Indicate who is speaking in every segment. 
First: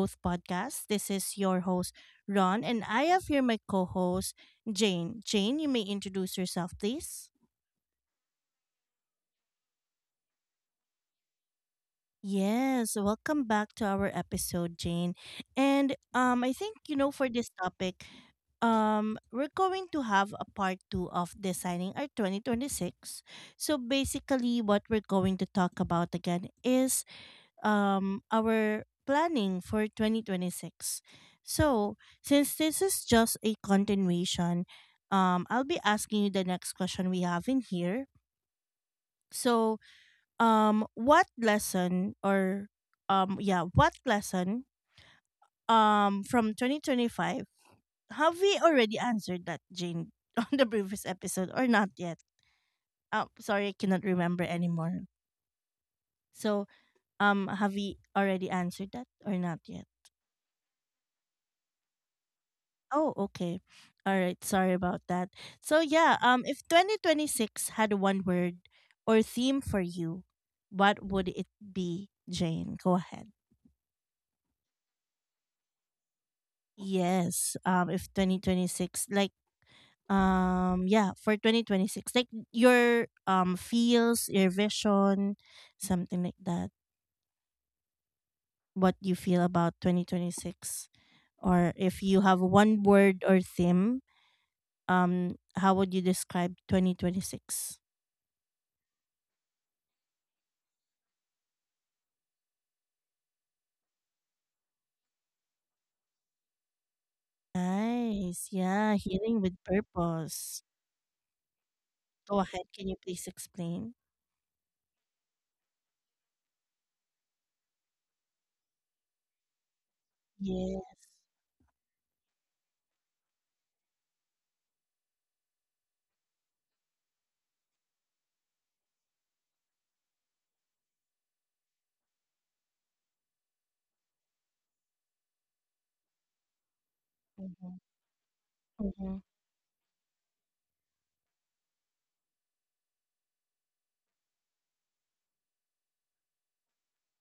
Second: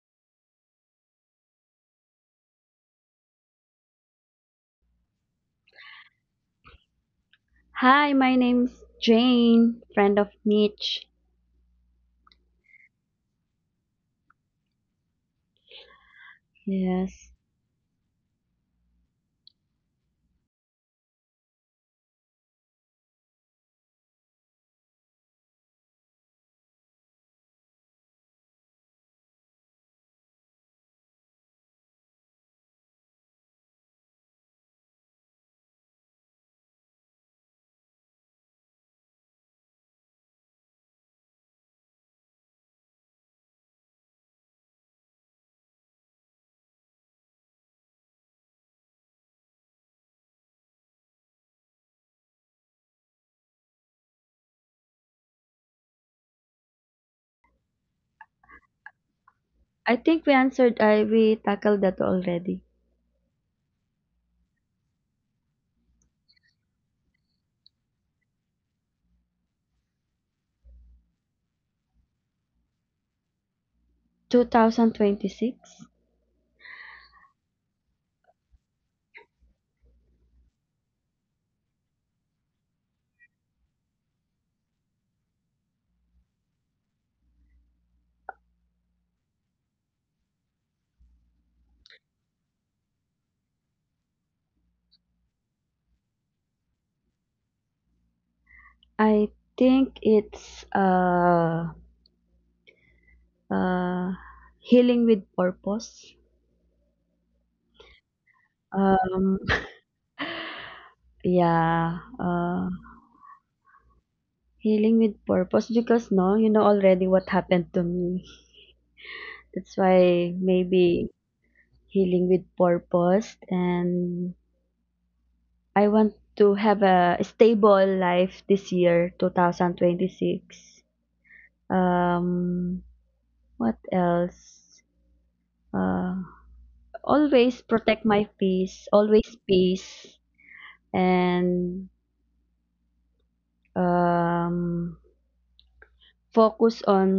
Speaker 1: Growth Podcast. This is your host, Ron, and I have here my co host, Jane. Jane, you may introduce yourself, please.
Speaker 2: Hi, my name's Jane, friend of Mitch.
Speaker 1: Yes, welcome back to our episode, Jane. And I think, you know, for
Speaker 2: Yes.
Speaker 1: this topic, we're going to have a part two of designing our 2026. So basically, what we're going to talk about again is our planning for 2026. So, since this is just a continuation, I'll be asking you the next question we have in here. So, what lesson or yeah, what lesson from 2025, have we already answered that, Jane, on the previous episode or not yet? Sorry, I cannot remember anymore. So, have we already answered that or not yet?
Speaker 2: I think we answered, I we tackled that already.
Speaker 1: Oh, okay. All right. Sorry about that. If 2026 had one word or theme for you, what would it be, Jane? Go ahead.
Speaker 2: 2026.
Speaker 1: Yes. If 2026, for 2026, like your feels, your vision, something like that. What you feel about 2026, or if you have one word or theme, how would you describe 2026?
Speaker 2: I think it's uh healing with purpose.
Speaker 1: Nice. Yeah,
Speaker 2: Um
Speaker 1: healing with purpose.
Speaker 2: yeah,
Speaker 1: Go ahead. Can you please explain?
Speaker 2: healing with purpose because no, you know already what happened to me. That's why
Speaker 1: Yeah.
Speaker 2: maybe healing with purpose and I want to have a stable life this year, 2026. Um, what else? Uh, Always
Speaker 1: Mm-hmm.
Speaker 2: protect my peace,
Speaker 1: Mm-hmm.
Speaker 2: always peace, and um, focus on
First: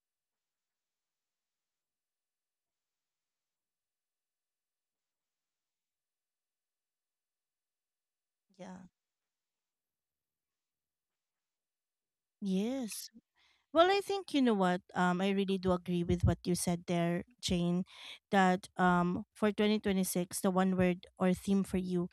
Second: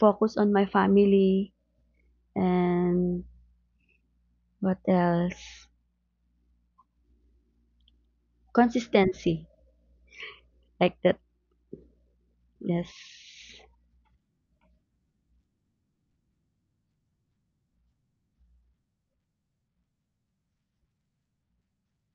Speaker 2: focus on my family and what else?
Speaker 1: Yeah.
Speaker 2: Consistency, like that.
Speaker 1: Yes.
Speaker 2: Yes.
Speaker 1: Well, I think you know what. I really do agree with what you said there, Jane. That for 2026, the one word or theme for you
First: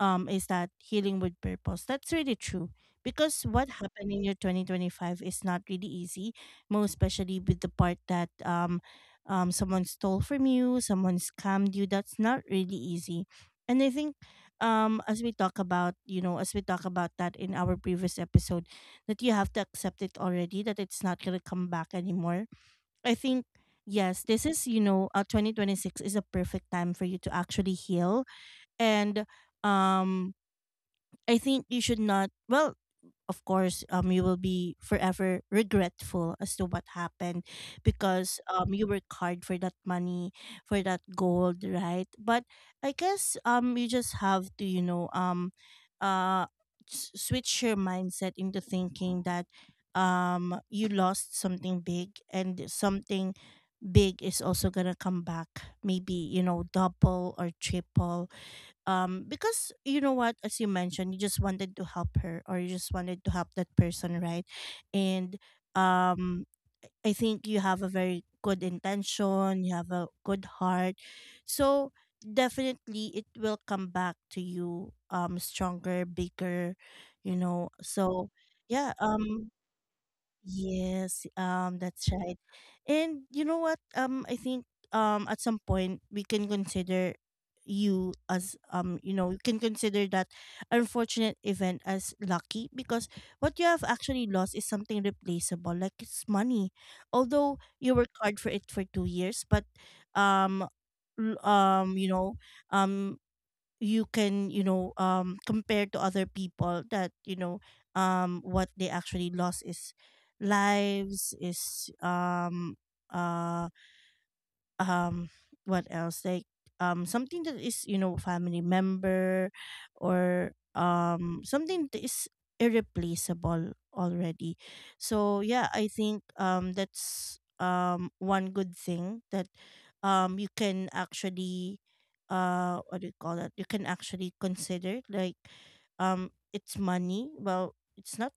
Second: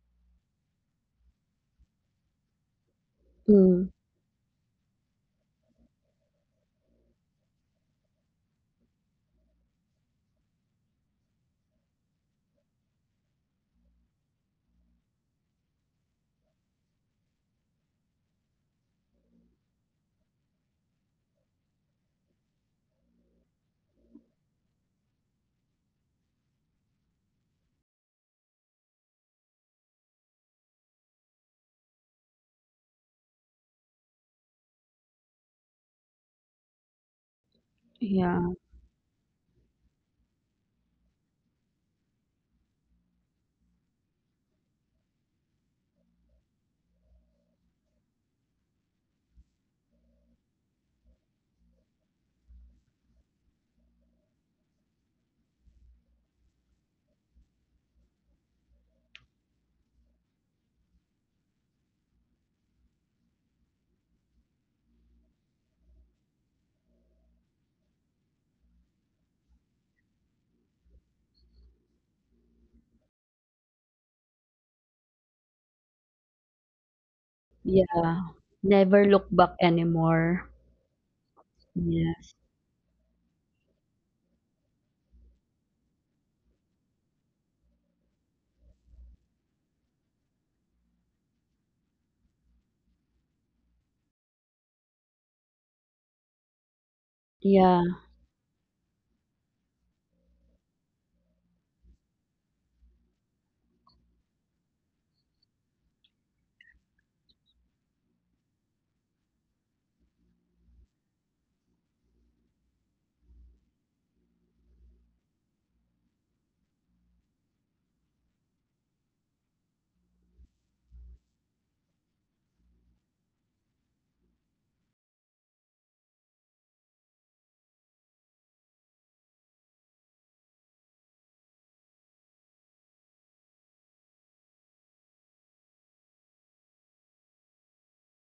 Speaker 1: is that healing with purpose, that's really true, because what
Speaker 2: Mm,
Speaker 1: happened in your 2025 is not really easy, most especially with the part that someone stole from you, someone scammed you. That's not really easy. And I think, as we talk about, you know, as we talk about that in our previous episode, that you have to accept it already, that it's not going to come back anymore. I think, yes, this is, you know, 2026 is a perfect time for you to actually heal. And um I think you should not. Well, of course, you will be forever regretful as to what happened because
Speaker 2: yeah,
Speaker 1: you work hard for that money, for that gold, right? But I guess, you just have to, you know, uh, switch your mindset into thinking that you lost something big, and something big is also gonna come back, maybe, you know, double or triple, because, you know what, as you mentioned, you just wanted to help her, or you just wanted to help that person, right? And um I think you have a very good intention, you have a good heart. So definitely it will come back to you, stronger, bigger, you know.
Speaker 2: yeah.
Speaker 1: so yeah
Speaker 2: Never look
Speaker 1: um
Speaker 2: back anymore.
Speaker 1: yes, that's
Speaker 2: Yes.
Speaker 1: right. And you know what? I think at some point we can consider you as, you know, you can consider that unfortunate event as lucky, because what you have actually lost is something replaceable, like it's money. Although
Speaker 2: Yeah,
Speaker 1: you worked hard for it for 2 years, but um you know, um you can, you know, compare to other people that, you know, what they actually lost is lives, is uh um what else, like something that is, you know, family member, or something that is irreplaceable already. So yeah, I think that's, one good thing that you can actually, what do you call that, you can actually consider, like, it's money. Well, it's not,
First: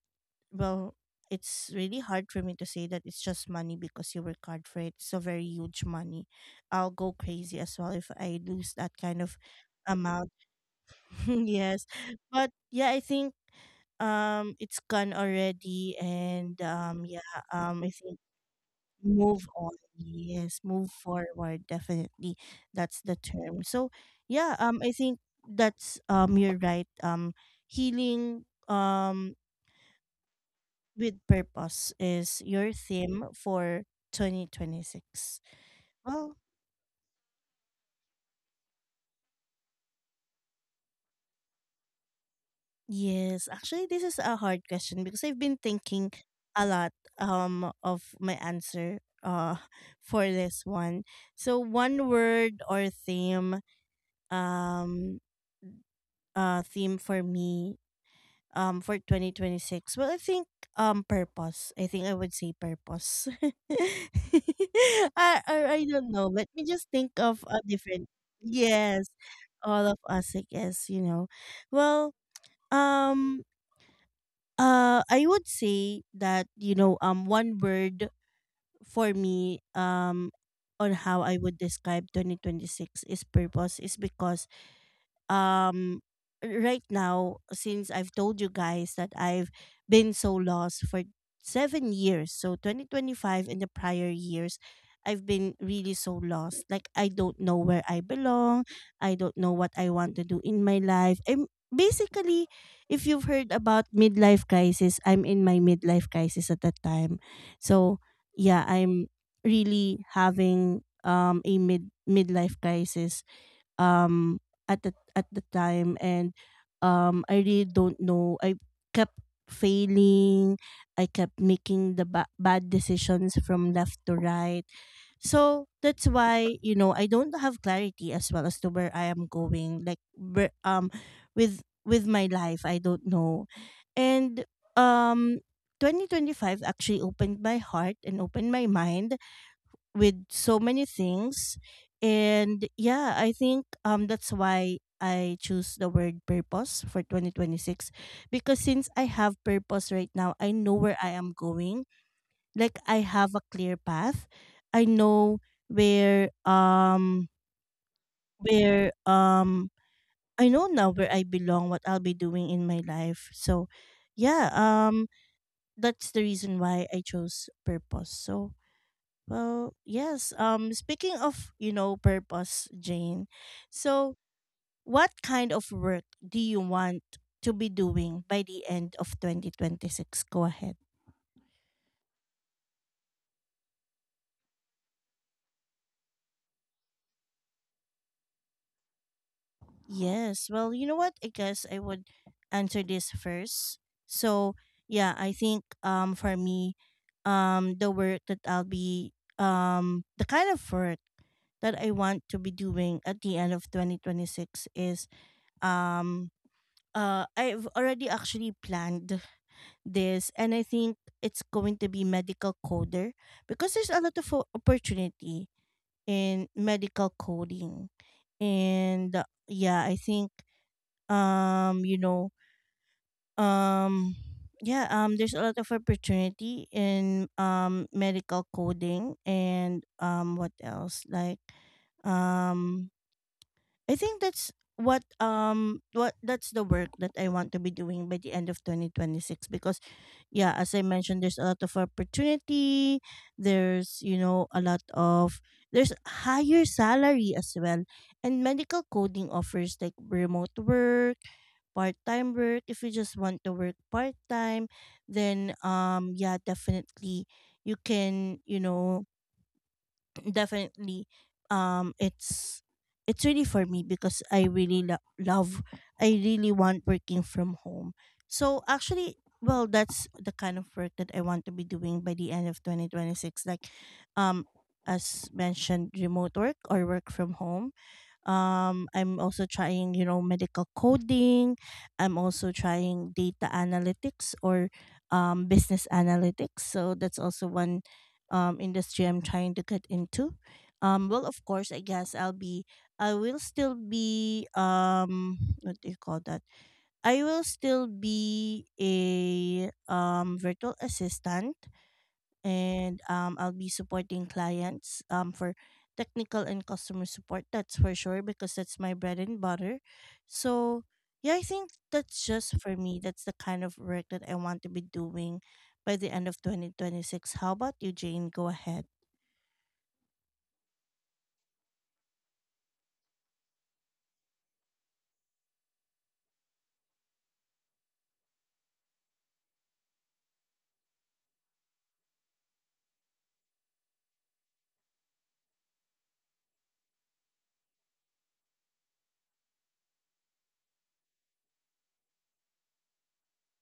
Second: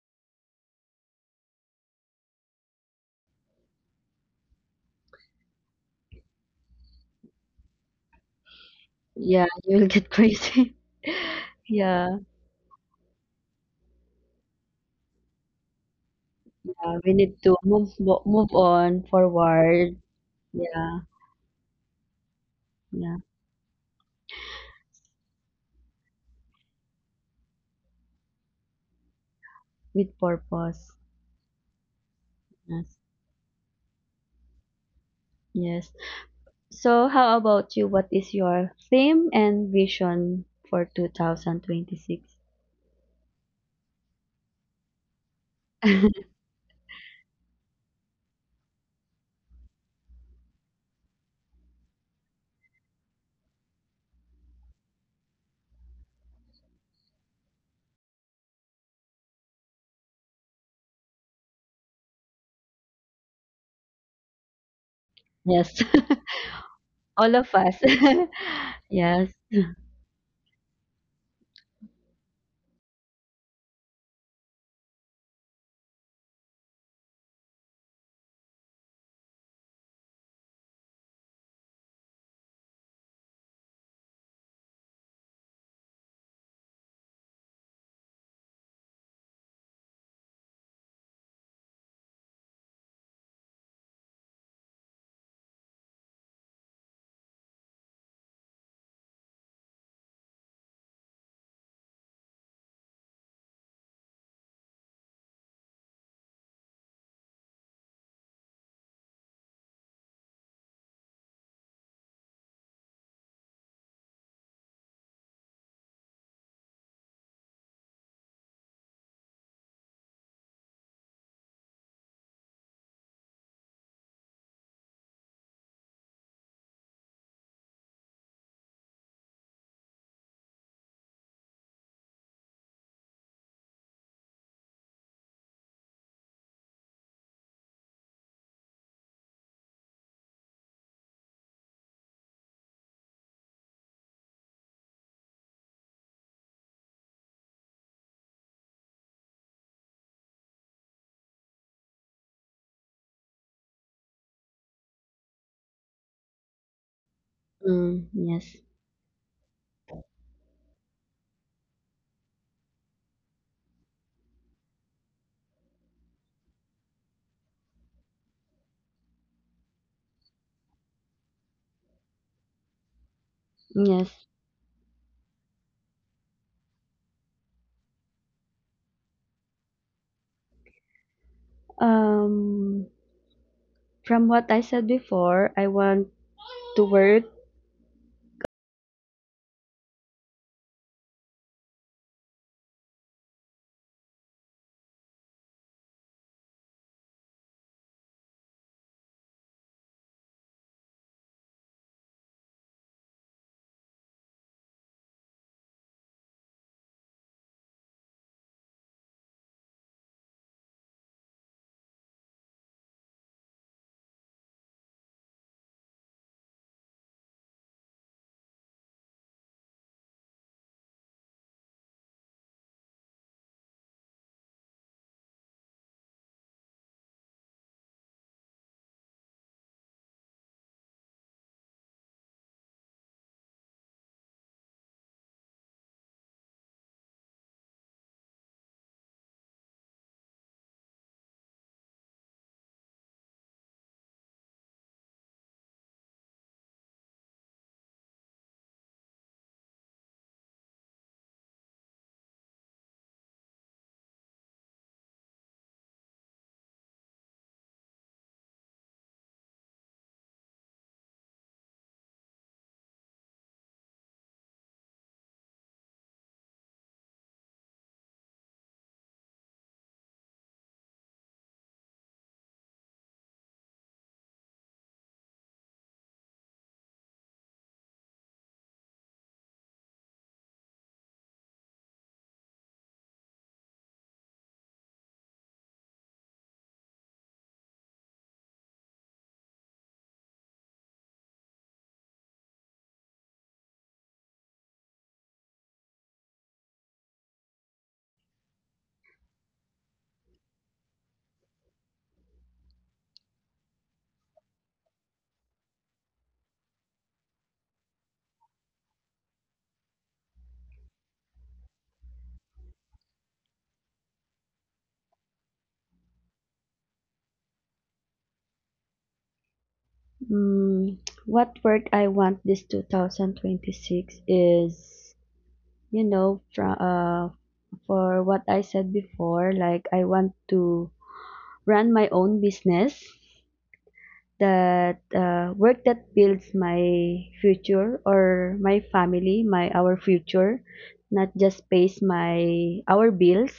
Speaker 1: well, it's really hard for me to say that it's just money, because you work hard for it, it's a very huge money. I'll go crazy as well if I lose that kind of
Speaker 2: yeah, you'll get
Speaker 1: amount.
Speaker 2: crazy.
Speaker 1: Yes.
Speaker 2: Yeah,
Speaker 1: But yeah, I think it's gone already, and
Speaker 2: yeah, we need to
Speaker 1: I think
Speaker 2: move on
Speaker 1: move on.
Speaker 2: forward.
Speaker 1: Yes,
Speaker 2: Yeah,
Speaker 1: move forward definitely. That's the
Speaker 2: yeah,
Speaker 1: term. So yeah, um, I think that's you're right. Healing
Speaker 2: with purpose.
Speaker 1: with purpose is your
Speaker 2: Yes,
Speaker 1: theme for 2026.
Speaker 2: yes.
Speaker 1: Well,
Speaker 2: So, how about you? What is your theme and vision for 2026?
Speaker 1: yes, actually, this is a hard question because I've been thinking a lot of my answer for this one. So one word or um theme for me for 2026. Well, I think purpose. I think I would say purpose. I
Speaker 2: Yes,
Speaker 1: don't know. Let me just think
Speaker 2: all
Speaker 1: of
Speaker 2: of
Speaker 1: a
Speaker 2: us.
Speaker 1: different. Yes,
Speaker 2: Yes,
Speaker 1: all of us, I guess, you know. Well, um I would say that, you know, one word for me, on how I would describe 2026 is purpose is because um right now, since I've told you guys that I've been so lost for 7 years, so 2025 and the prior years I've been really so lost, like I don't know where I belong, I don't know what I want to do in my life. I'm basically, if you've heard about midlife crisis, I'm in my midlife crisis at that time. So yeah, I'm really having a midlife crisis um at the time, and I really don't know. I kept failing. I kept making the bad decisions from left to right. So that's why, you know, I don't have clarity as well as to where I am going. Like, where, with my life, I don't know, and um. 2025 actually opened my heart and opened my mind with so many things. And yeah, I think that's why I choose the word purpose for 2026, because since I have purpose right now, I know where I am going. Like, I have a clear path. I know where um
Speaker 2: mm, yes,
Speaker 1: where I know now where I belong, what I'll be doing in my life. So yeah um that's the reason why I chose purpose. So, well, yes. Speaking of, you know, purpose, Jane.
Speaker 2: yes.
Speaker 1: So, what kind of work do you want to be doing by the end of 2026? Go ahead.
Speaker 2: Um, from what I said before, I want to work.
Speaker 1: Yes. Well, you know what? I guess I would answer this first. So, yeah, I think for me, the kind of work that I want to be doing at the end of 2026 is um I've already actually planned this, and I think it's going to be medical coder because there's a lot of opportunity in medical coding. And yeah, I think, you know, um yeah there's a lot of opportunity in medical coding. And what else, like, um I think that's what that's the work that I want to be doing by the end of 2026, because yeah, as I mentioned, there's a lot of opportunity. There's, you know, a lot of, there's higher salary as well, and medical coding offers like remote work, part-time work, if you just want to work part-time. Then yeah, definitely you can, you know, definitely um it's it's really for me, because I really love, I really want working from home. So actually, well, that's the kind of work that I want to be doing by the end of 2026. Like, um as mentioned, remote work or work from home. I'm also trying, you know, medical coding. I'm also trying data analytics or business analytics. So that's also one industry I'm trying to get into. Well, of course, I guess I'll be, I will still be, what do you call that, I will still be a virtual assistant, and I'll be supporting clients for technical and customer support. That's for sure because that's my bread and butter. So yeah, I think that's just for me. That's the kind of work that I want to be doing by the end of 2026. How about you, Jane? Go ahead.
Speaker 2: Mm, what work I want this 2026 is, you know, for what I said before, like I want to run my own business that work that builds my future or my family, my our future, not just pays my our bills,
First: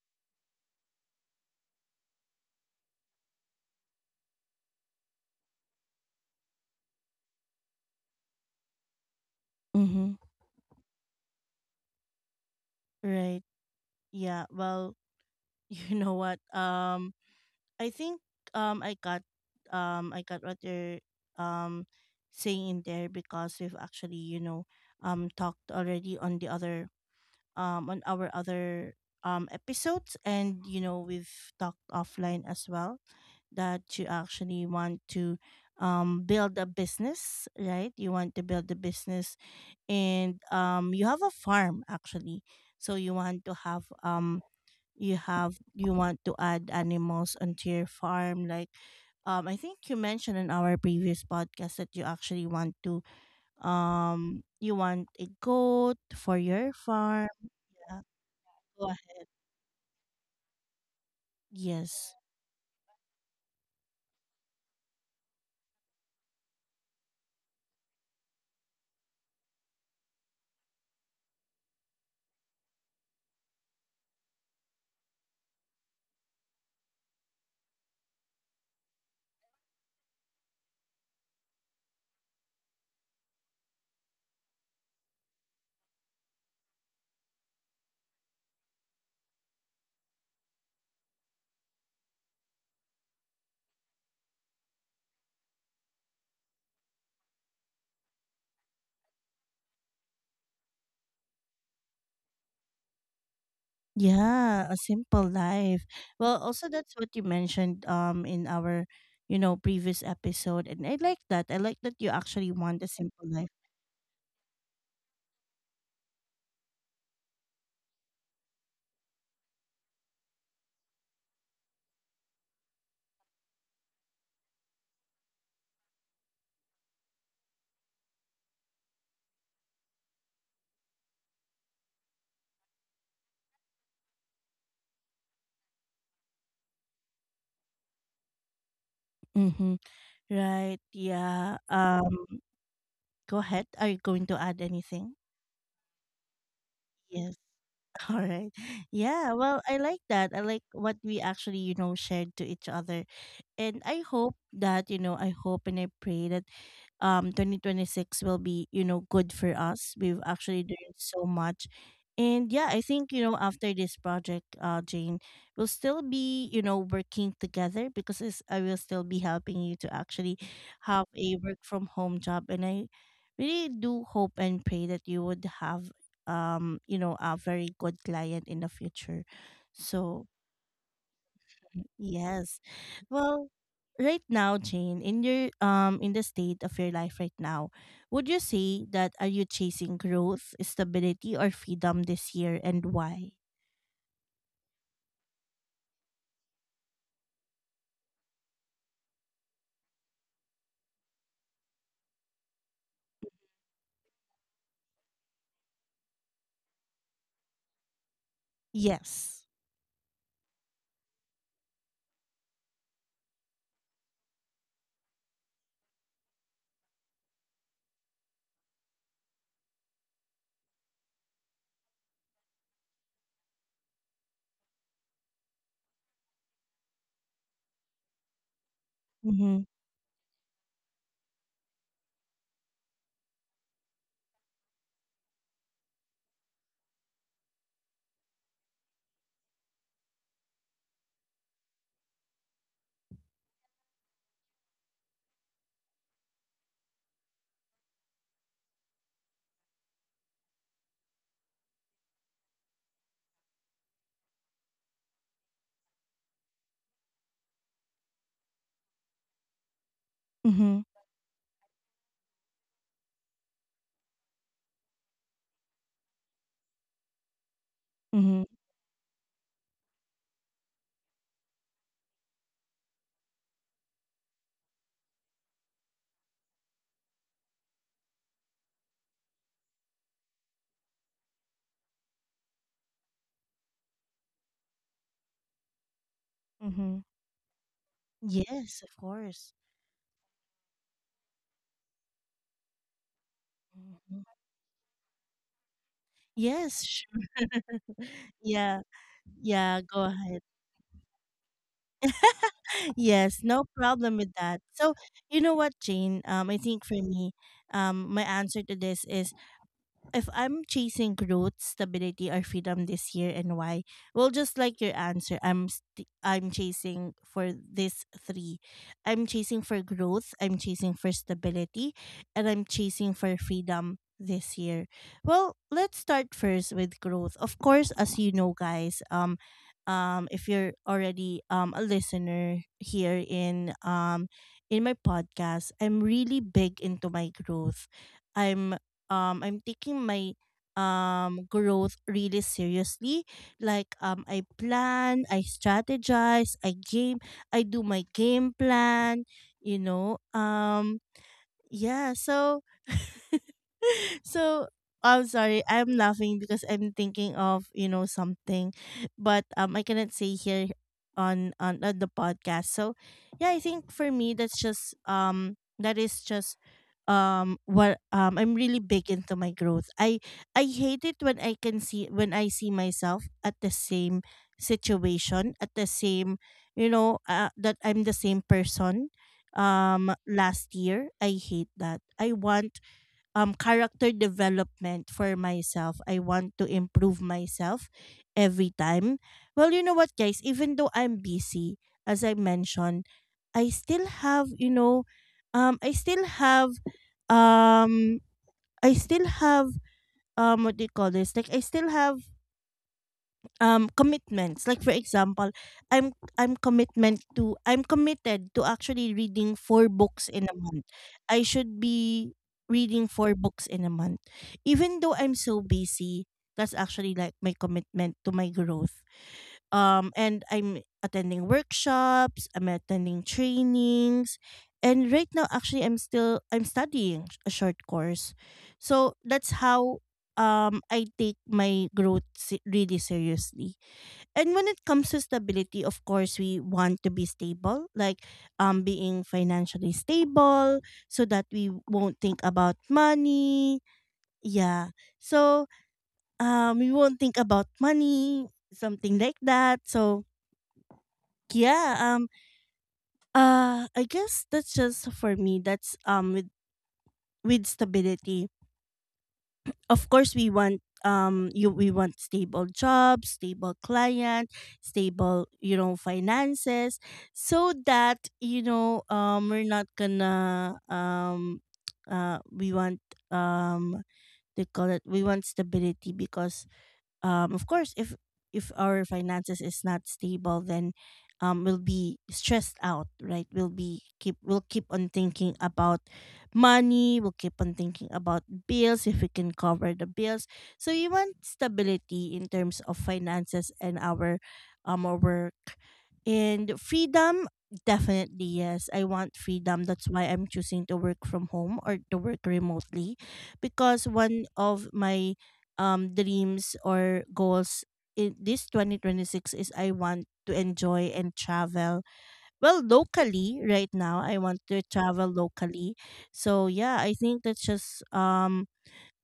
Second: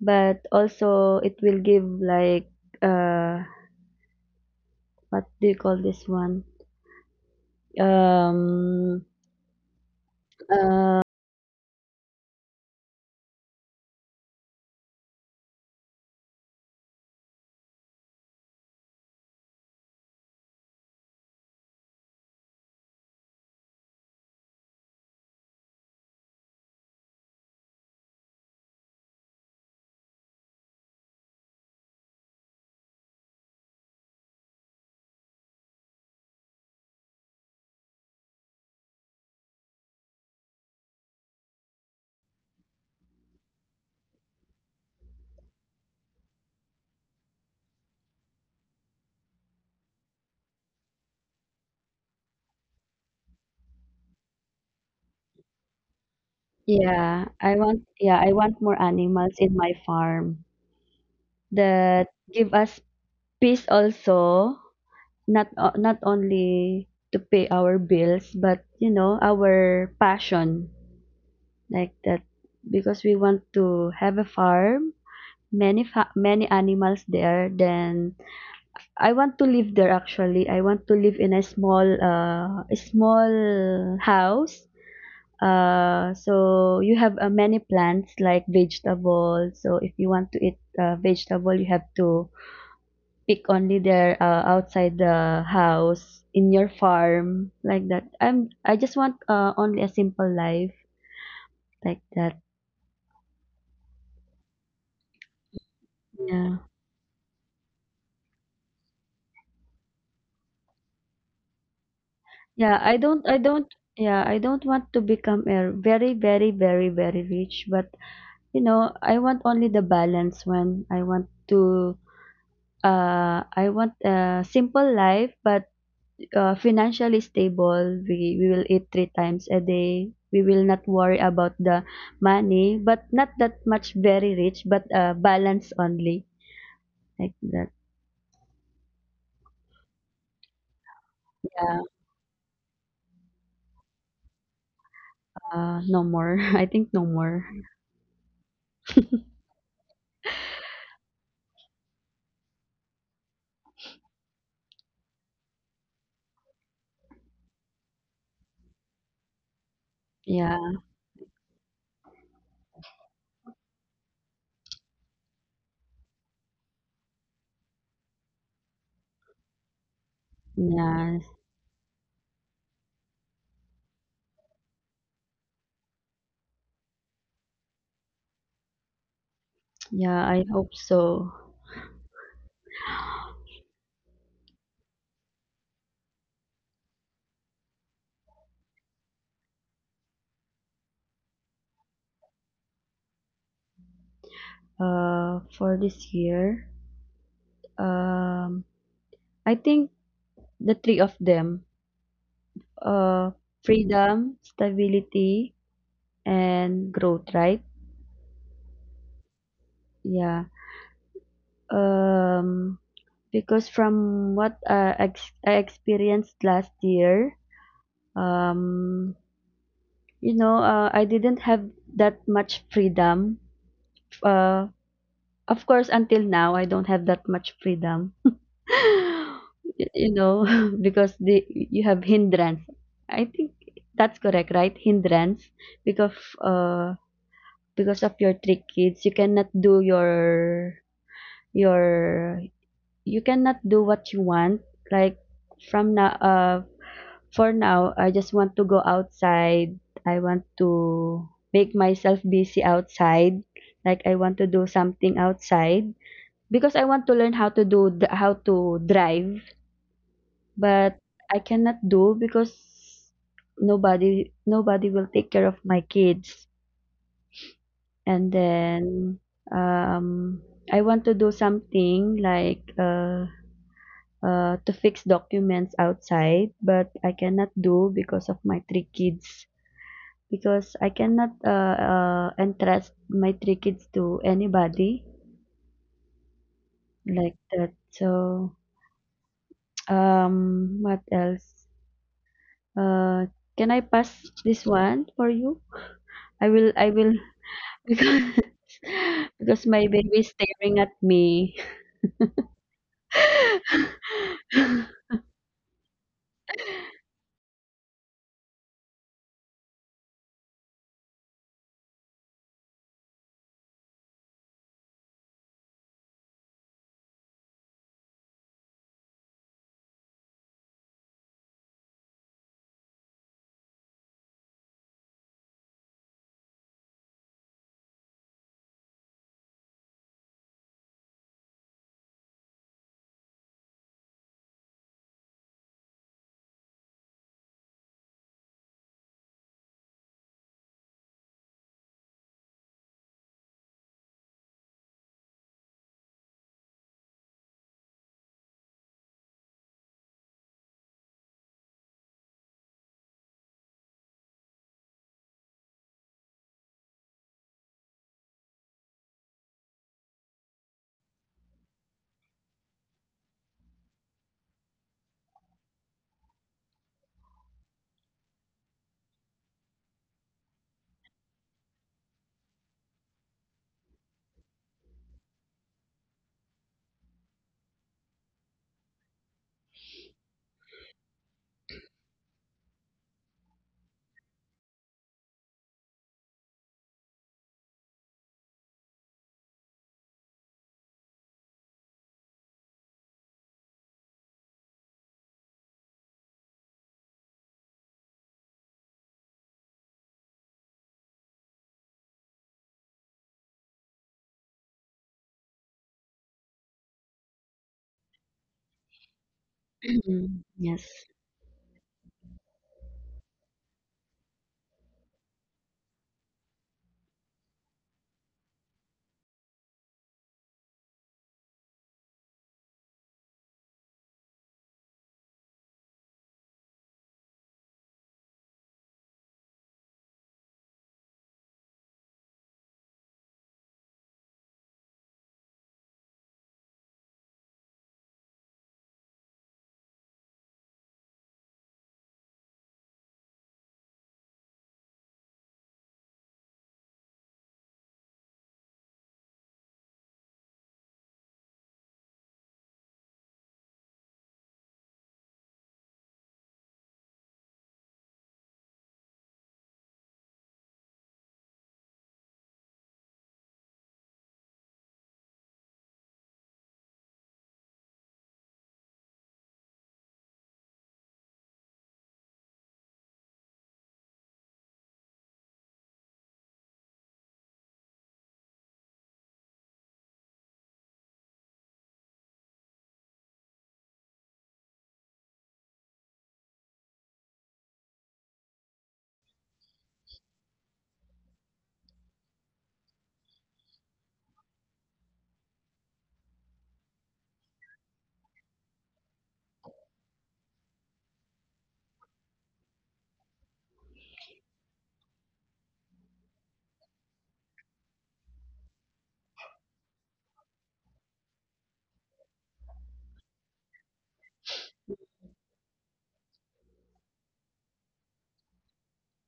Speaker 2: but also it will give like uh, what do you call this one? Um,
Speaker 1: Mm-hmm.
Speaker 2: uh.
Speaker 1: Right. Yeah. Well, you know what? I think um I got I got what you're um saying in there, because we've actually, you know, talked already on the other on our other episodes, and you know, we've talked offline as well, that you actually want to build a business, right? You want to build a business. And you have a farm actually, so you want to have you want to add animals onto your farm, like, I think you mentioned in our previous podcast that you actually want to, you want a goat for your
Speaker 2: Yeah,
Speaker 1: farm.
Speaker 2: I want
Speaker 1: Yeah,
Speaker 2: I want more
Speaker 1: go ahead.
Speaker 2: animals in my farm that
Speaker 1: Yes.
Speaker 2: give us peace also, not only to pay our bills, but you know, our passion like that because we want to have a farm, many animals there, then I want to live there actually. I want to live in a small house. So you have many plants like vegetables. So if you want to eat vegetable, you have to pick only there outside the house in your farm like that. I just want only a simple life like that.
Speaker 1: Yeah, a simple life. Well,
Speaker 2: Yeah.
Speaker 1: also that's what you mentioned in our, you know, previous episode, and I like that, I like that you actually
Speaker 2: Yeah,
Speaker 1: want a simple
Speaker 2: I
Speaker 1: life.
Speaker 2: don't yeah, I don't want to become a very very very very rich, but you know, I want only the balance when I want to I want a simple life but financially stable. We will eat three times a day. We will not worry about the money, but not that much very rich, but balance only. Like that.
Speaker 1: Mm-hmm. Right. yeah
Speaker 2: Yeah.
Speaker 1: um go ahead, are you going to add anything?
Speaker 2: No more. I think no
Speaker 1: Yes.
Speaker 2: more.
Speaker 1: All right. Yeah, well, I like that. I like what we actually, you know, shared to each other. And I hope that, you know, I hope and I pray that 2026 will be good for us. We've actually
Speaker 2: Yeah.
Speaker 1: learned so much. And yeah, I think after this project, Jane, we'll still be working together because I will still be helping you to actually have
Speaker 2: Yeah.
Speaker 1: a work from home job. And I really do hope and pray that you would have a very good client in the future.
Speaker 2: Yeah.
Speaker 1: So
Speaker 2: I hope so.
Speaker 1: yes. Well, right now, Jane, in the state of your life right now, would you say that are you chasing growth, stability, or freedom this year and why?
Speaker 2: For this year, um, I think the three of them, uh, freedom, stability, and growth, right?
Speaker 1: Yes.
Speaker 2: Yeah. Um, Because from what I experienced last year, um, you know, I didn't have that much freedom. Uh, of course, until now, I don't have that much freedom.
Speaker 1: Mhm.
Speaker 2: You know, because the you have hindrance. I think that's correct, right? Hindrance because uh because of your three kids, you cannot do your you cannot do what you want. Like from now, uh For now, I just want to go outside. I want to make myself busy outside. Like I want to do something outside because I want to learn how to drive,
Speaker 1: Mhm,
Speaker 2: but I cannot do because nobody will take care of my kids. And
Speaker 1: mhm,
Speaker 2: then um I want to do something like to fix documents outside, but I cannot do because of my three kids, because I cannot entrust my three kids to anybody
Speaker 1: mhm.
Speaker 2: like that. So,
Speaker 1: Yes, of course.
Speaker 2: what else? Uh, can I pass
Speaker 1: Mhm.
Speaker 2: this one for you? I
Speaker 1: Yes,
Speaker 2: will,
Speaker 1: sure.
Speaker 2: because
Speaker 1: Yeah,
Speaker 2: because
Speaker 1: yeah,
Speaker 2: my
Speaker 1: go
Speaker 2: baby is
Speaker 1: ahead.
Speaker 2: staring at me.
Speaker 1: Yes, no problem with that. So, you know what, Jane? I think for me, my answer to this is if I'm chasing growth, stability, or freedom this year, and why? Well, just like your answer, I'm chasing for this three. I'm chasing for growth. I'm chasing for stability, and I'm chasing for freedom this year. Well, let's start first with growth. Of course, as you know, guys, if you're already a listener here in my podcast, I'm really big into my growth. I'm I'm taking my growth really seriously. Like I plan, I strategize, I game, I do my game plan, you know. Um yeah, so so I'm sorry, I'm laughing because I'm thinking of, something. But I cannot say here on the podcast. So yeah, I think for me that's just that is just what I'm really big into my growth. I hate it when I can see when I see myself at the same situation, at the same that I'm the same person last year. I hate that. I want character development for myself. I want to improve myself every time. Well, you know what, guys, even though I'm busy, as I mentioned, I still have, um I still have um I still have what do you call this? Like I still have commitments, like for example, I'm committed to actually reading four books
Speaker 2: Mm,
Speaker 1: in a
Speaker 2: yes,
Speaker 1: month. I should be reading four books in a month, even though I'm so busy. That's actually like my commitment to my growth. And I'm attending workshops, I'm attending trainings. And right now actually, I'm studying a short course. So that's how I take my growth, really seriously. And when it comes to stability, of course, we want to be stable, like being financially stable, so that we won't think about money. Yeah. So we won't think about money, something like that. So yeah, I guess that's just for me. That's with stability. Of course, we want stable jobs, stable client, stable finances, so that we're not gonna, we want, um they call it, we want stability, because of course, if our finances is not stable, then we'll be stressed out, right? We'll keep on thinking about money, we'll keep on thinking about bills, if we can cover the bills. So we want stability in terms of finances and our work. And freedom, definitely. Yes, I want freedom. That's why I'm choosing to work from home or to work remotely, because one of my dreams or goals in this 2026 is I want to enjoy and travel, well, locally. Right now, I want to travel locally. So yeah, I think that's just um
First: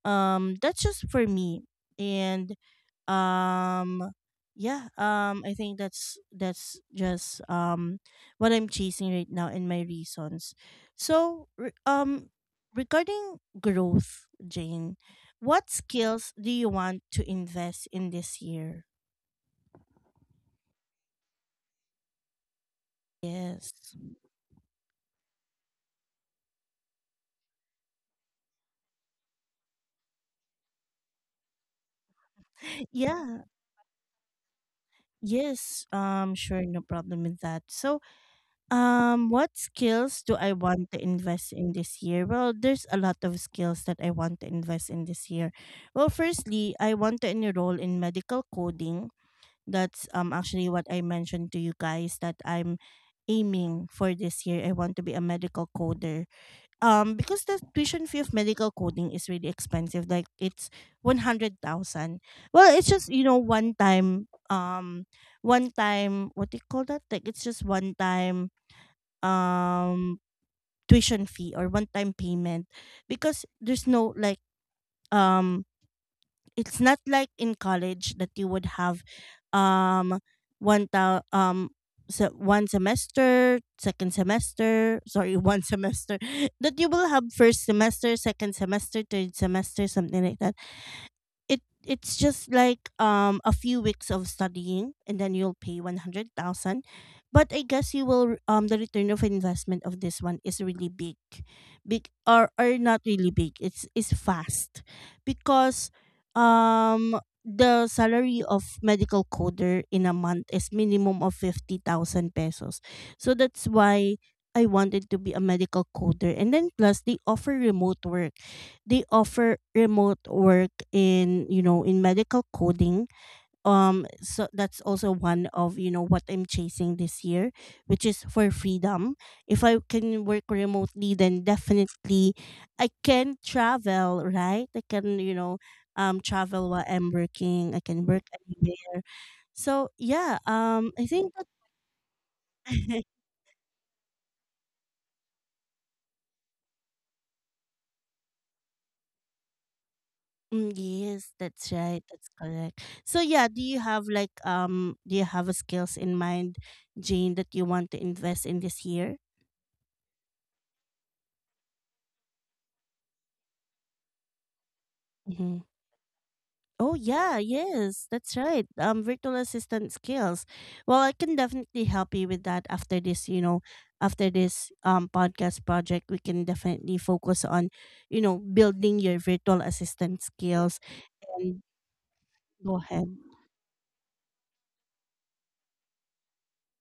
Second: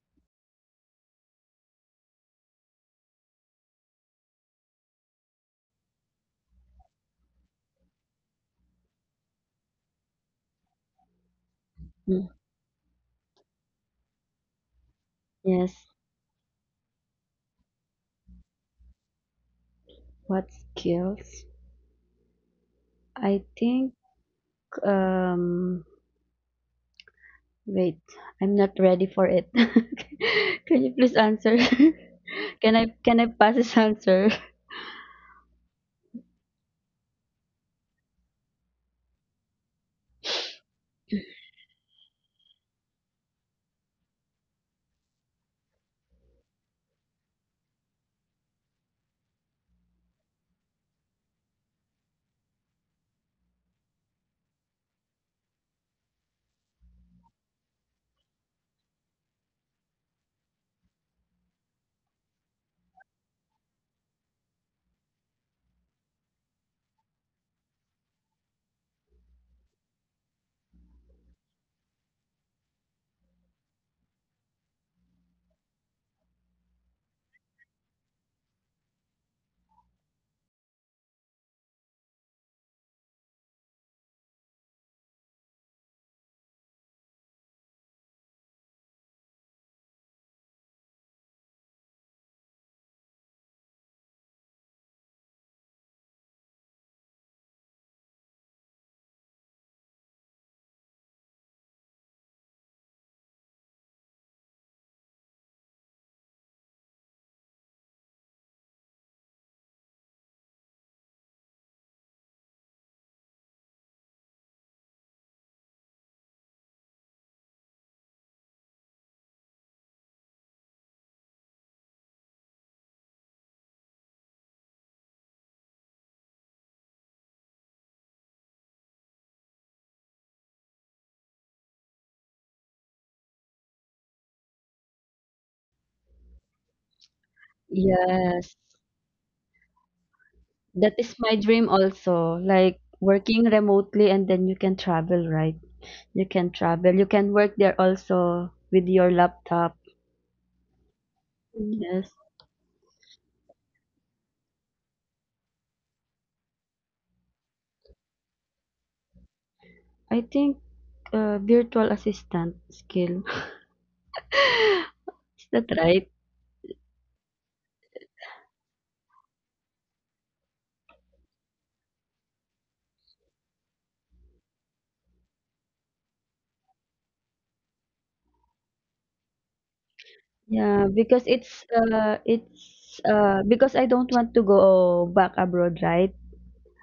Speaker 1: um, that's just for me. And um yeah, I think that's just what I'm chasing right now and my reasons. So
Speaker 2: mm,
Speaker 1: regarding growth, Jane, what
Speaker 2: yes.
Speaker 1: skills do you want to invest in this year?
Speaker 2: What skills? I think
Speaker 1: Yes.
Speaker 2: um, wait, I'm not ready for it. Can you please answer? Can I
Speaker 1: Yeah.
Speaker 2: pass this answer?
Speaker 1: Yes. Sure. No problem with that. So, what skills do I want to invest in this year? Well, there's a lot of skills that I want to invest in this year. Well, firstly, I want to enroll in medical coding. That's actually what I mentioned to you guys that I'm aiming for this year. I want to be a medical coder. Because the tuition fee of medical coding is really expensive. Like it's 100,000. Well, it's just, you know, one time one time, what do you call that? Like, it's just one time um tuition fee or one time payment, because there's no like um it's not like in college that you would have um one thou so one semester, second semester, sorry, one semester, that you will have first semester, second semester, third semester, something like that. It's just like a few weeks of studying, and then you'll pay 100,000. But I guess you will, the return of investment of this one is really big big or not really big, it's fast. Because um the salary of medical coder in a month is minimum of 50,000 pesos. So that's why I wanted to be a medical coder, and then plus They offer remote work in you know in medical coding. So that's also one of, what I'm chasing this year, which is for freedom. If I can work remotely, then definitely I can travel, right? I can, travel while I'm working. I can work
Speaker 2: Yes.
Speaker 1: anywhere. So yeah,
Speaker 2: That
Speaker 1: I
Speaker 2: is
Speaker 1: think
Speaker 2: my
Speaker 1: that.
Speaker 2: dream also. Like working remotely and then you can travel, right? You can travel. You can work there also with your laptop.
Speaker 1: Mm, yes, that's right.
Speaker 2: Yes.
Speaker 1: That's correct. So yeah, do you have, like do you have a skills in mind, Jane, that you want to invest in this year?
Speaker 2: I think virtual assistant skill. Is
Speaker 1: Mm-hmm.
Speaker 2: that right?
Speaker 1: Oh yeah, yes, that's right. Virtual assistant skills. Well, I can definitely help you with that after this, podcast project, we can definitely focus on, building your virtual assistant skills.
Speaker 2: Yeah, because
Speaker 1: And go
Speaker 2: it's
Speaker 1: ahead.
Speaker 2: because I don't want to go back abroad, right?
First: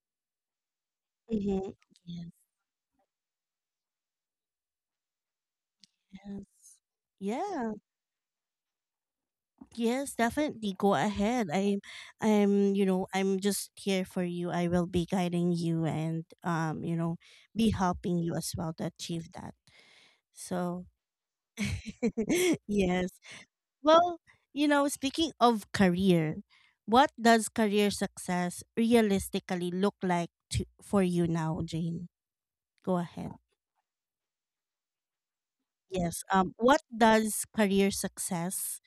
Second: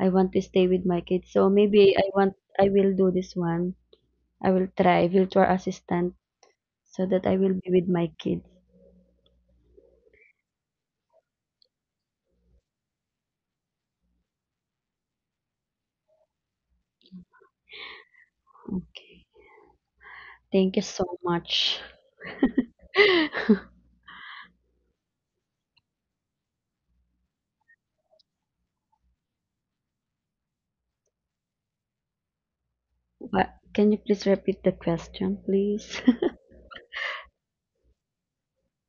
Speaker 2: I want to stay with my kids. So
Speaker 1: Mm-hmm.
Speaker 2: maybe
Speaker 1: Yes.
Speaker 2: I will do this one. I will try virtual assistant
Speaker 1: Yes.
Speaker 2: so that I will be
Speaker 1: Yeah.
Speaker 2: with my kids.
Speaker 1: Yes, definitely. Go ahead. I'm just here for you. I will be guiding you and, be helping you as well to
Speaker 2: Okay.
Speaker 1: achieve that.
Speaker 2: Thank you
Speaker 1: So,
Speaker 2: so much.
Speaker 1: yes. Well, you know, speaking of career, what does career success realistically look like, to for you now, Jane? Go ahead.
Speaker 2: But can you please repeat the question, please?
Speaker 1: Yes. What does career success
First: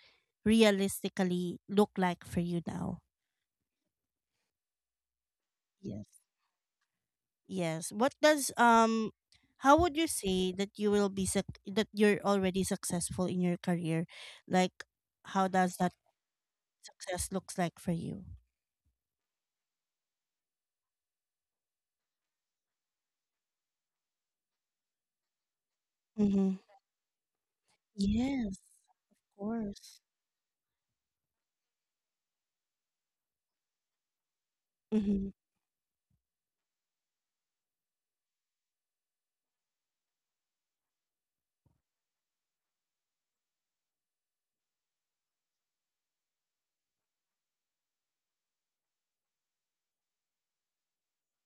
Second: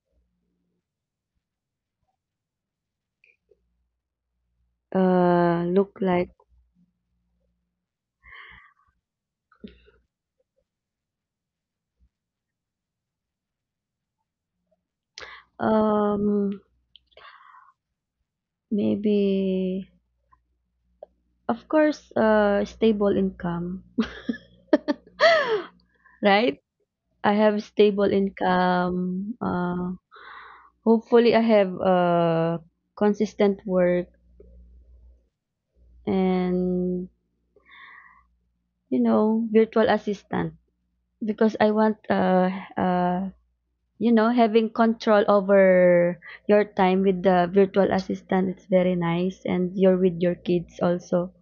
Speaker 1: realistically look like for you now?
Speaker 2: Look
Speaker 1: Yes.
Speaker 2: like
Speaker 1: Yes. What does how would you say that you will be, suc that you're already successful in your career? Like how does that
Speaker 2: um
Speaker 1: success looks like for you?
Speaker 2: maybe of course stable income.
Speaker 1: Mhm.
Speaker 2: Right? I have stable
Speaker 1: Yes, of
Speaker 2: income.
Speaker 1: course.
Speaker 2: Hopefully I have consistent work
Speaker 1: Mhm.
Speaker 2: and you know virtual assistant because I want uh you know having control over your time with the virtual assistant, it's very nice and you're with your kids also.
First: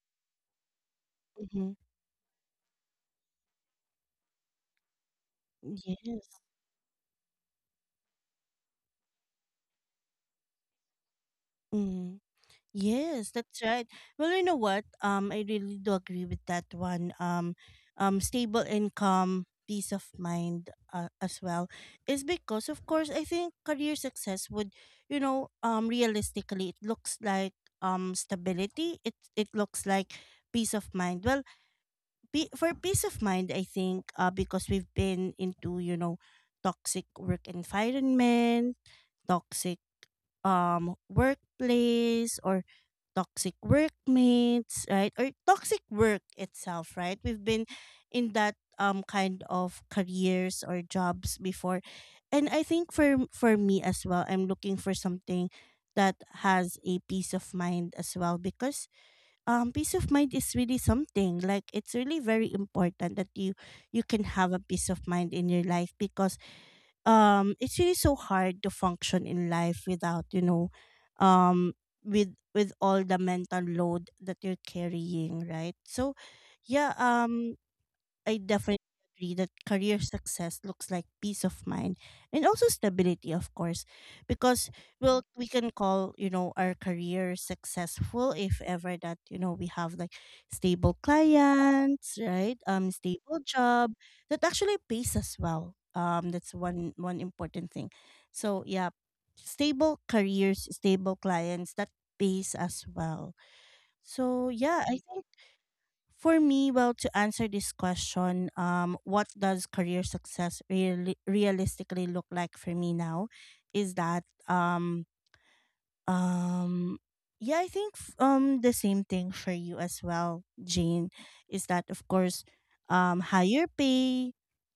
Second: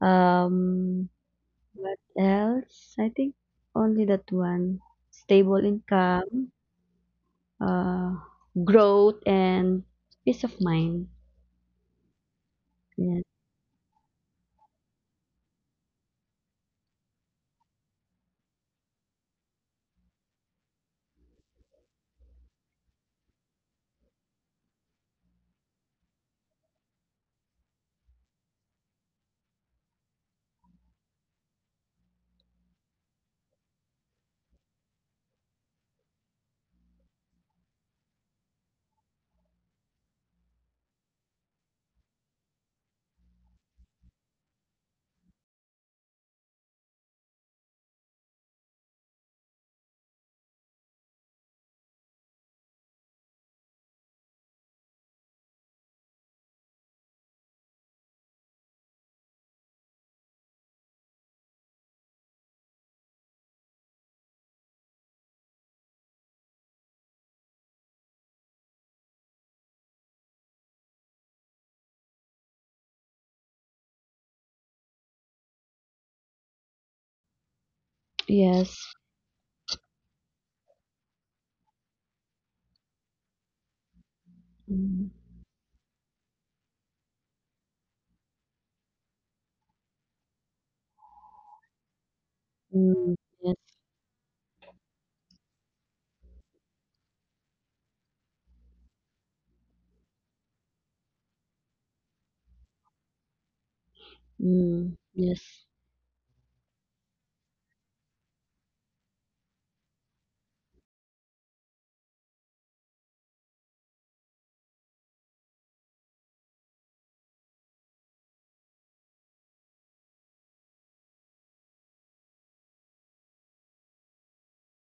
Speaker 2: um
Speaker 1: Mhm.
Speaker 2: what else? I think only that one, stable
Speaker 1: Yes.
Speaker 2: income, uh growth and peace of mind.
Speaker 1: Mhm.
Speaker 2: Yes.
Speaker 1: Yes, that's right. Well, you know what? I really do agree with that one. Stable income, peace of mind, as well, is because of course I think career success would, realistically it looks like stability. It looks like peace of mind. Well, for peace of mind, I think because we've been into, toxic work environment, toxic workplace, or toxic workmates, right? Or toxic work itself, right? We've been in that kind of careers or jobs before. And I think for me as well, I'm looking for something that has a peace of mind as well, because peace of mind is really something, like it's really very important that you can have a peace of mind in your life, because it's really so hard to function in life without, um with all the mental load that you're carrying, right? So yeah, I
Speaker 2: Yes.
Speaker 1: definitely agree that career success looks like peace of mind, and also stability, of course, because
Speaker 2: Mm,
Speaker 1: well, we can call, our career successful if ever that, we have like stable clients, right?
Speaker 2: mm,
Speaker 1: Stable
Speaker 2: yes.
Speaker 1: job that actually pays us well. That's one important thing. So yeah, stable careers, stable clients that pays us well. So yeah,
Speaker 2: Mm,
Speaker 1: I think
Speaker 2: yes.
Speaker 1: for me, well, to answer this question, what does career success really realistically look like for me now, is that um yeah, I think, the same thing for you as well, Jane, is that of course, higher pay,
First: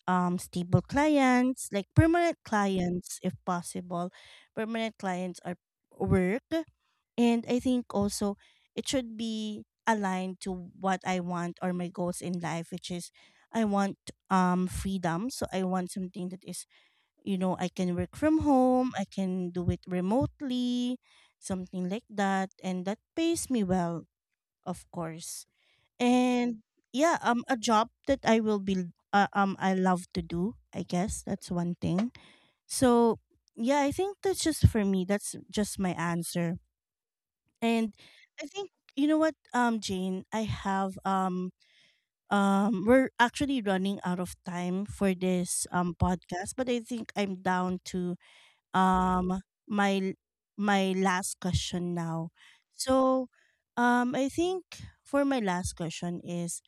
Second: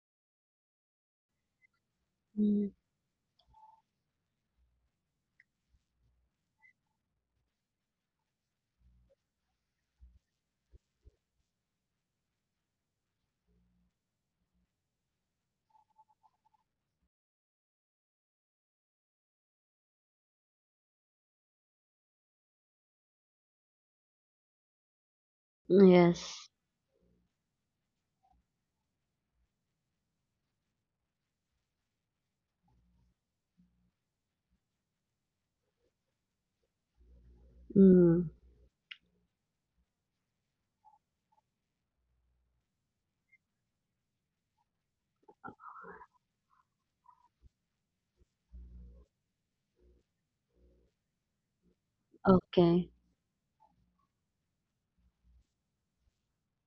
Speaker 1: stable clients, like permanent
Speaker 2: Mm,
Speaker 1: clients if possible. Permanent clients are work, and I think also it should be aligned to what I want or my goals in life, which is I want freedom. So I want something that is, I can work from home, I can do it remotely, something like that. And that pays me well, of course.
Speaker 2: yes.
Speaker 1: And yeah, a job that I will be, I love to do, I guess. That's one thing. So yeah, I think that's just for me. That's just my answer. And
Speaker 2: Mm,
Speaker 1: I think you know what, Jane, I have we're actually running out of time for this podcast, but I think I'm down to um my my last question now.
Speaker 2: okay.
Speaker 1: So I think for my last question is,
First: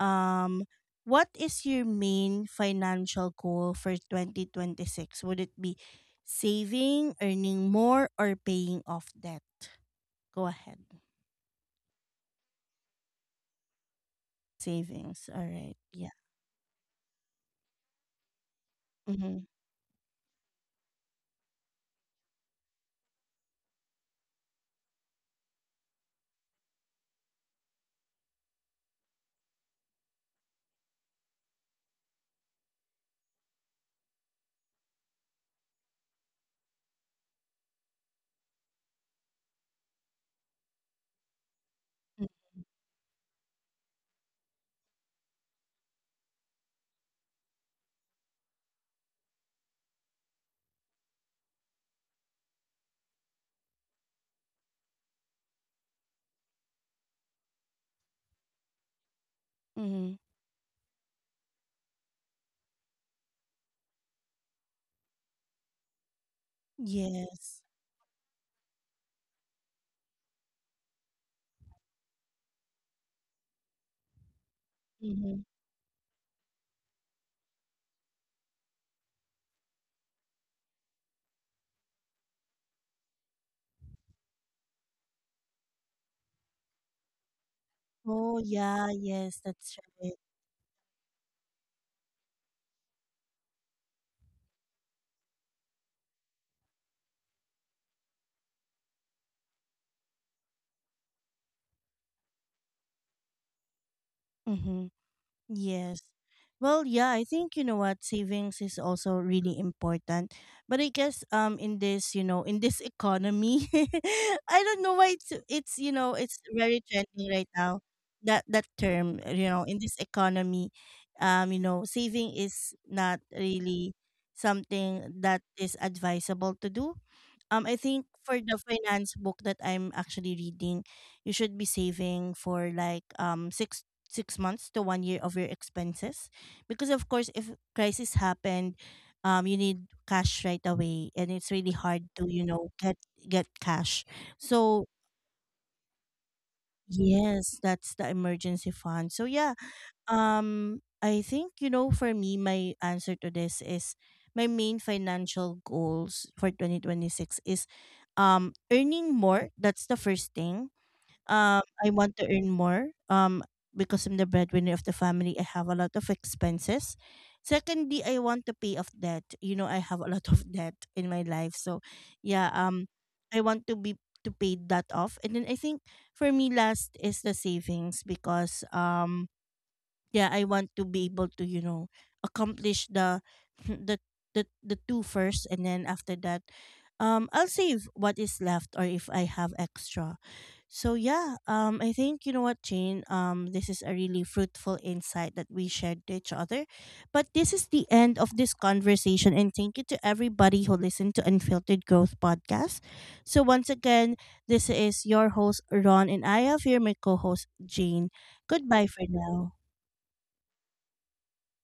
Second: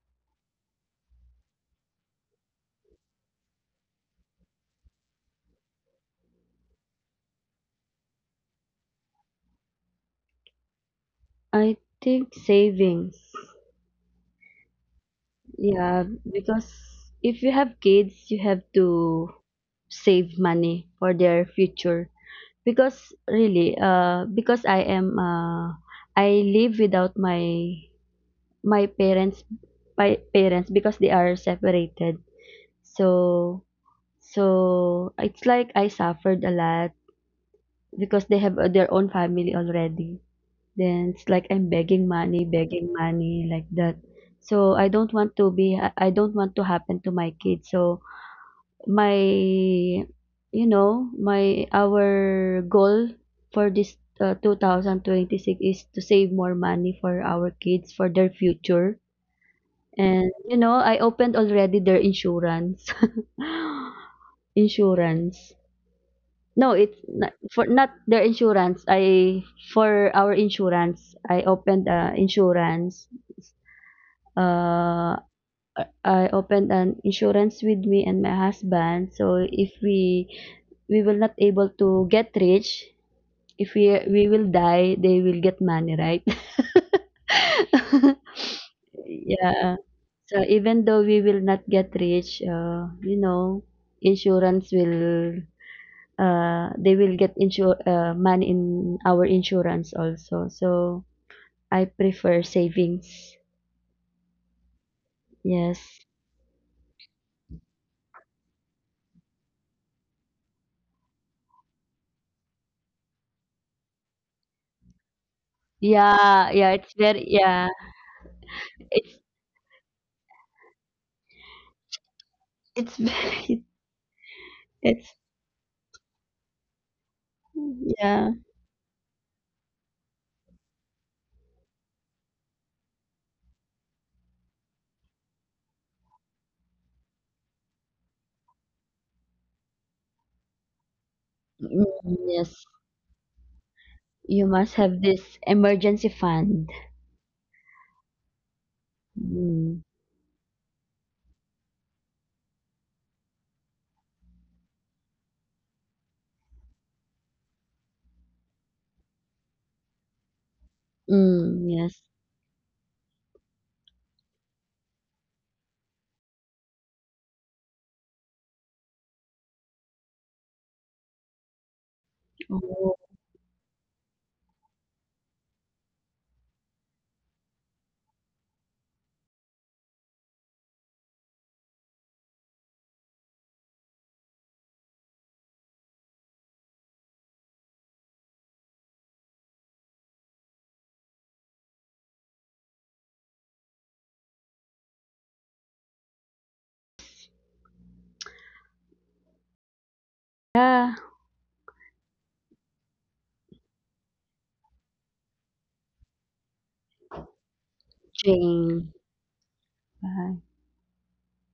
Speaker 1: um what is your main financial goal for 2026? Would it be saving, earning more, or paying off debt? Go ahead.
Speaker 2: I think savings.
Speaker 1: Savings, alright,
Speaker 2: Yeah,
Speaker 1: yeah.
Speaker 2: because if you have kids, you have to
Speaker 1: Mhm,
Speaker 2: save money for their future. Because really, because I live without my parents, my parents because they are separated. So, so it's like I suffered a lot because they have their own family already. Then it's like I'm
Speaker 1: mm.
Speaker 2: begging money like that. So I don't want to happen to my kids. So my you know, my our goal for this 2026 is to save more money for our kids for their future.
Speaker 1: Mhm,
Speaker 2: And you know, I opened already their insurance. Insurance. No, it's not
Speaker 1: yes.
Speaker 2: for not their insurance. I For our insurance, I opened insurance. Uh,
Speaker 1: Mhm.
Speaker 2: I opened an insurance with me and my husband. So if we we will not able to get rich, if we we will die, they will get money, right?
Speaker 1: Oh, yeah, yes, that's
Speaker 2: Yeah.
Speaker 1: right.
Speaker 2: So even though we will not get rich, you know, insurance will they will get insure money in our insurance also. So I prefer savings.
Speaker 1: Mhm.
Speaker 2: Yes.
Speaker 1: Yes. Well, yeah, I think you know what, savings is also really important. But I guess in this, in this economy, I don't know why it's
Speaker 2: Yeah, yeah,
Speaker 1: very
Speaker 2: it's very
Speaker 1: trending right
Speaker 2: yeah.
Speaker 1: now. That term,
Speaker 2: It's
Speaker 1: you know, in this economy, you know, saving is
Speaker 2: it's
Speaker 1: not
Speaker 2: very
Speaker 1: really something
Speaker 2: it's
Speaker 1: that is advisable to do. I think
Speaker 2: yeah.
Speaker 1: for the finance book that I'm actually reading, you should be saving for like six months to one year of your expenses, because of course if crisis happened, you need cash right away, and it's really
Speaker 2: Mm,
Speaker 1: hard to,
Speaker 2: yes.
Speaker 1: get cash.
Speaker 2: You must
Speaker 1: So
Speaker 2: have this emergency fund.
Speaker 1: yes, that's the emergency fund. So yeah,
Speaker 2: Mm.
Speaker 1: I think, for me, my answer to this is my main financial goals for 2026 is, earning more. That's the first thing.
Speaker 2: Mm,
Speaker 1: I
Speaker 2: yes.
Speaker 1: want to earn more. Because I'm the breadwinner of the family, I have a lot of expenses. Secondly, I want to pay off debt. You know, I have a lot of debt in my life. So yeah,
Speaker 2: Oh,
Speaker 1: I want to be to pay that off. And then I think for me, last is the savings, because yeah, I want to be able to, accomplish the the the two first, and then after that, I'll save what is left or if I have extra. So yeah, I think you know what, Jane. This is a really fruitful insight that we shared to each other. But this is the end of this conversation, and thank you to everybody who
Speaker 2: yeah.
Speaker 1: listened to Unfiltered Growth podcast. So once again, this is your host Ron, and I have here my co-host Jane. Goodbye
Speaker 2: Jane.
Speaker 1: for now.
Speaker 2: Bye.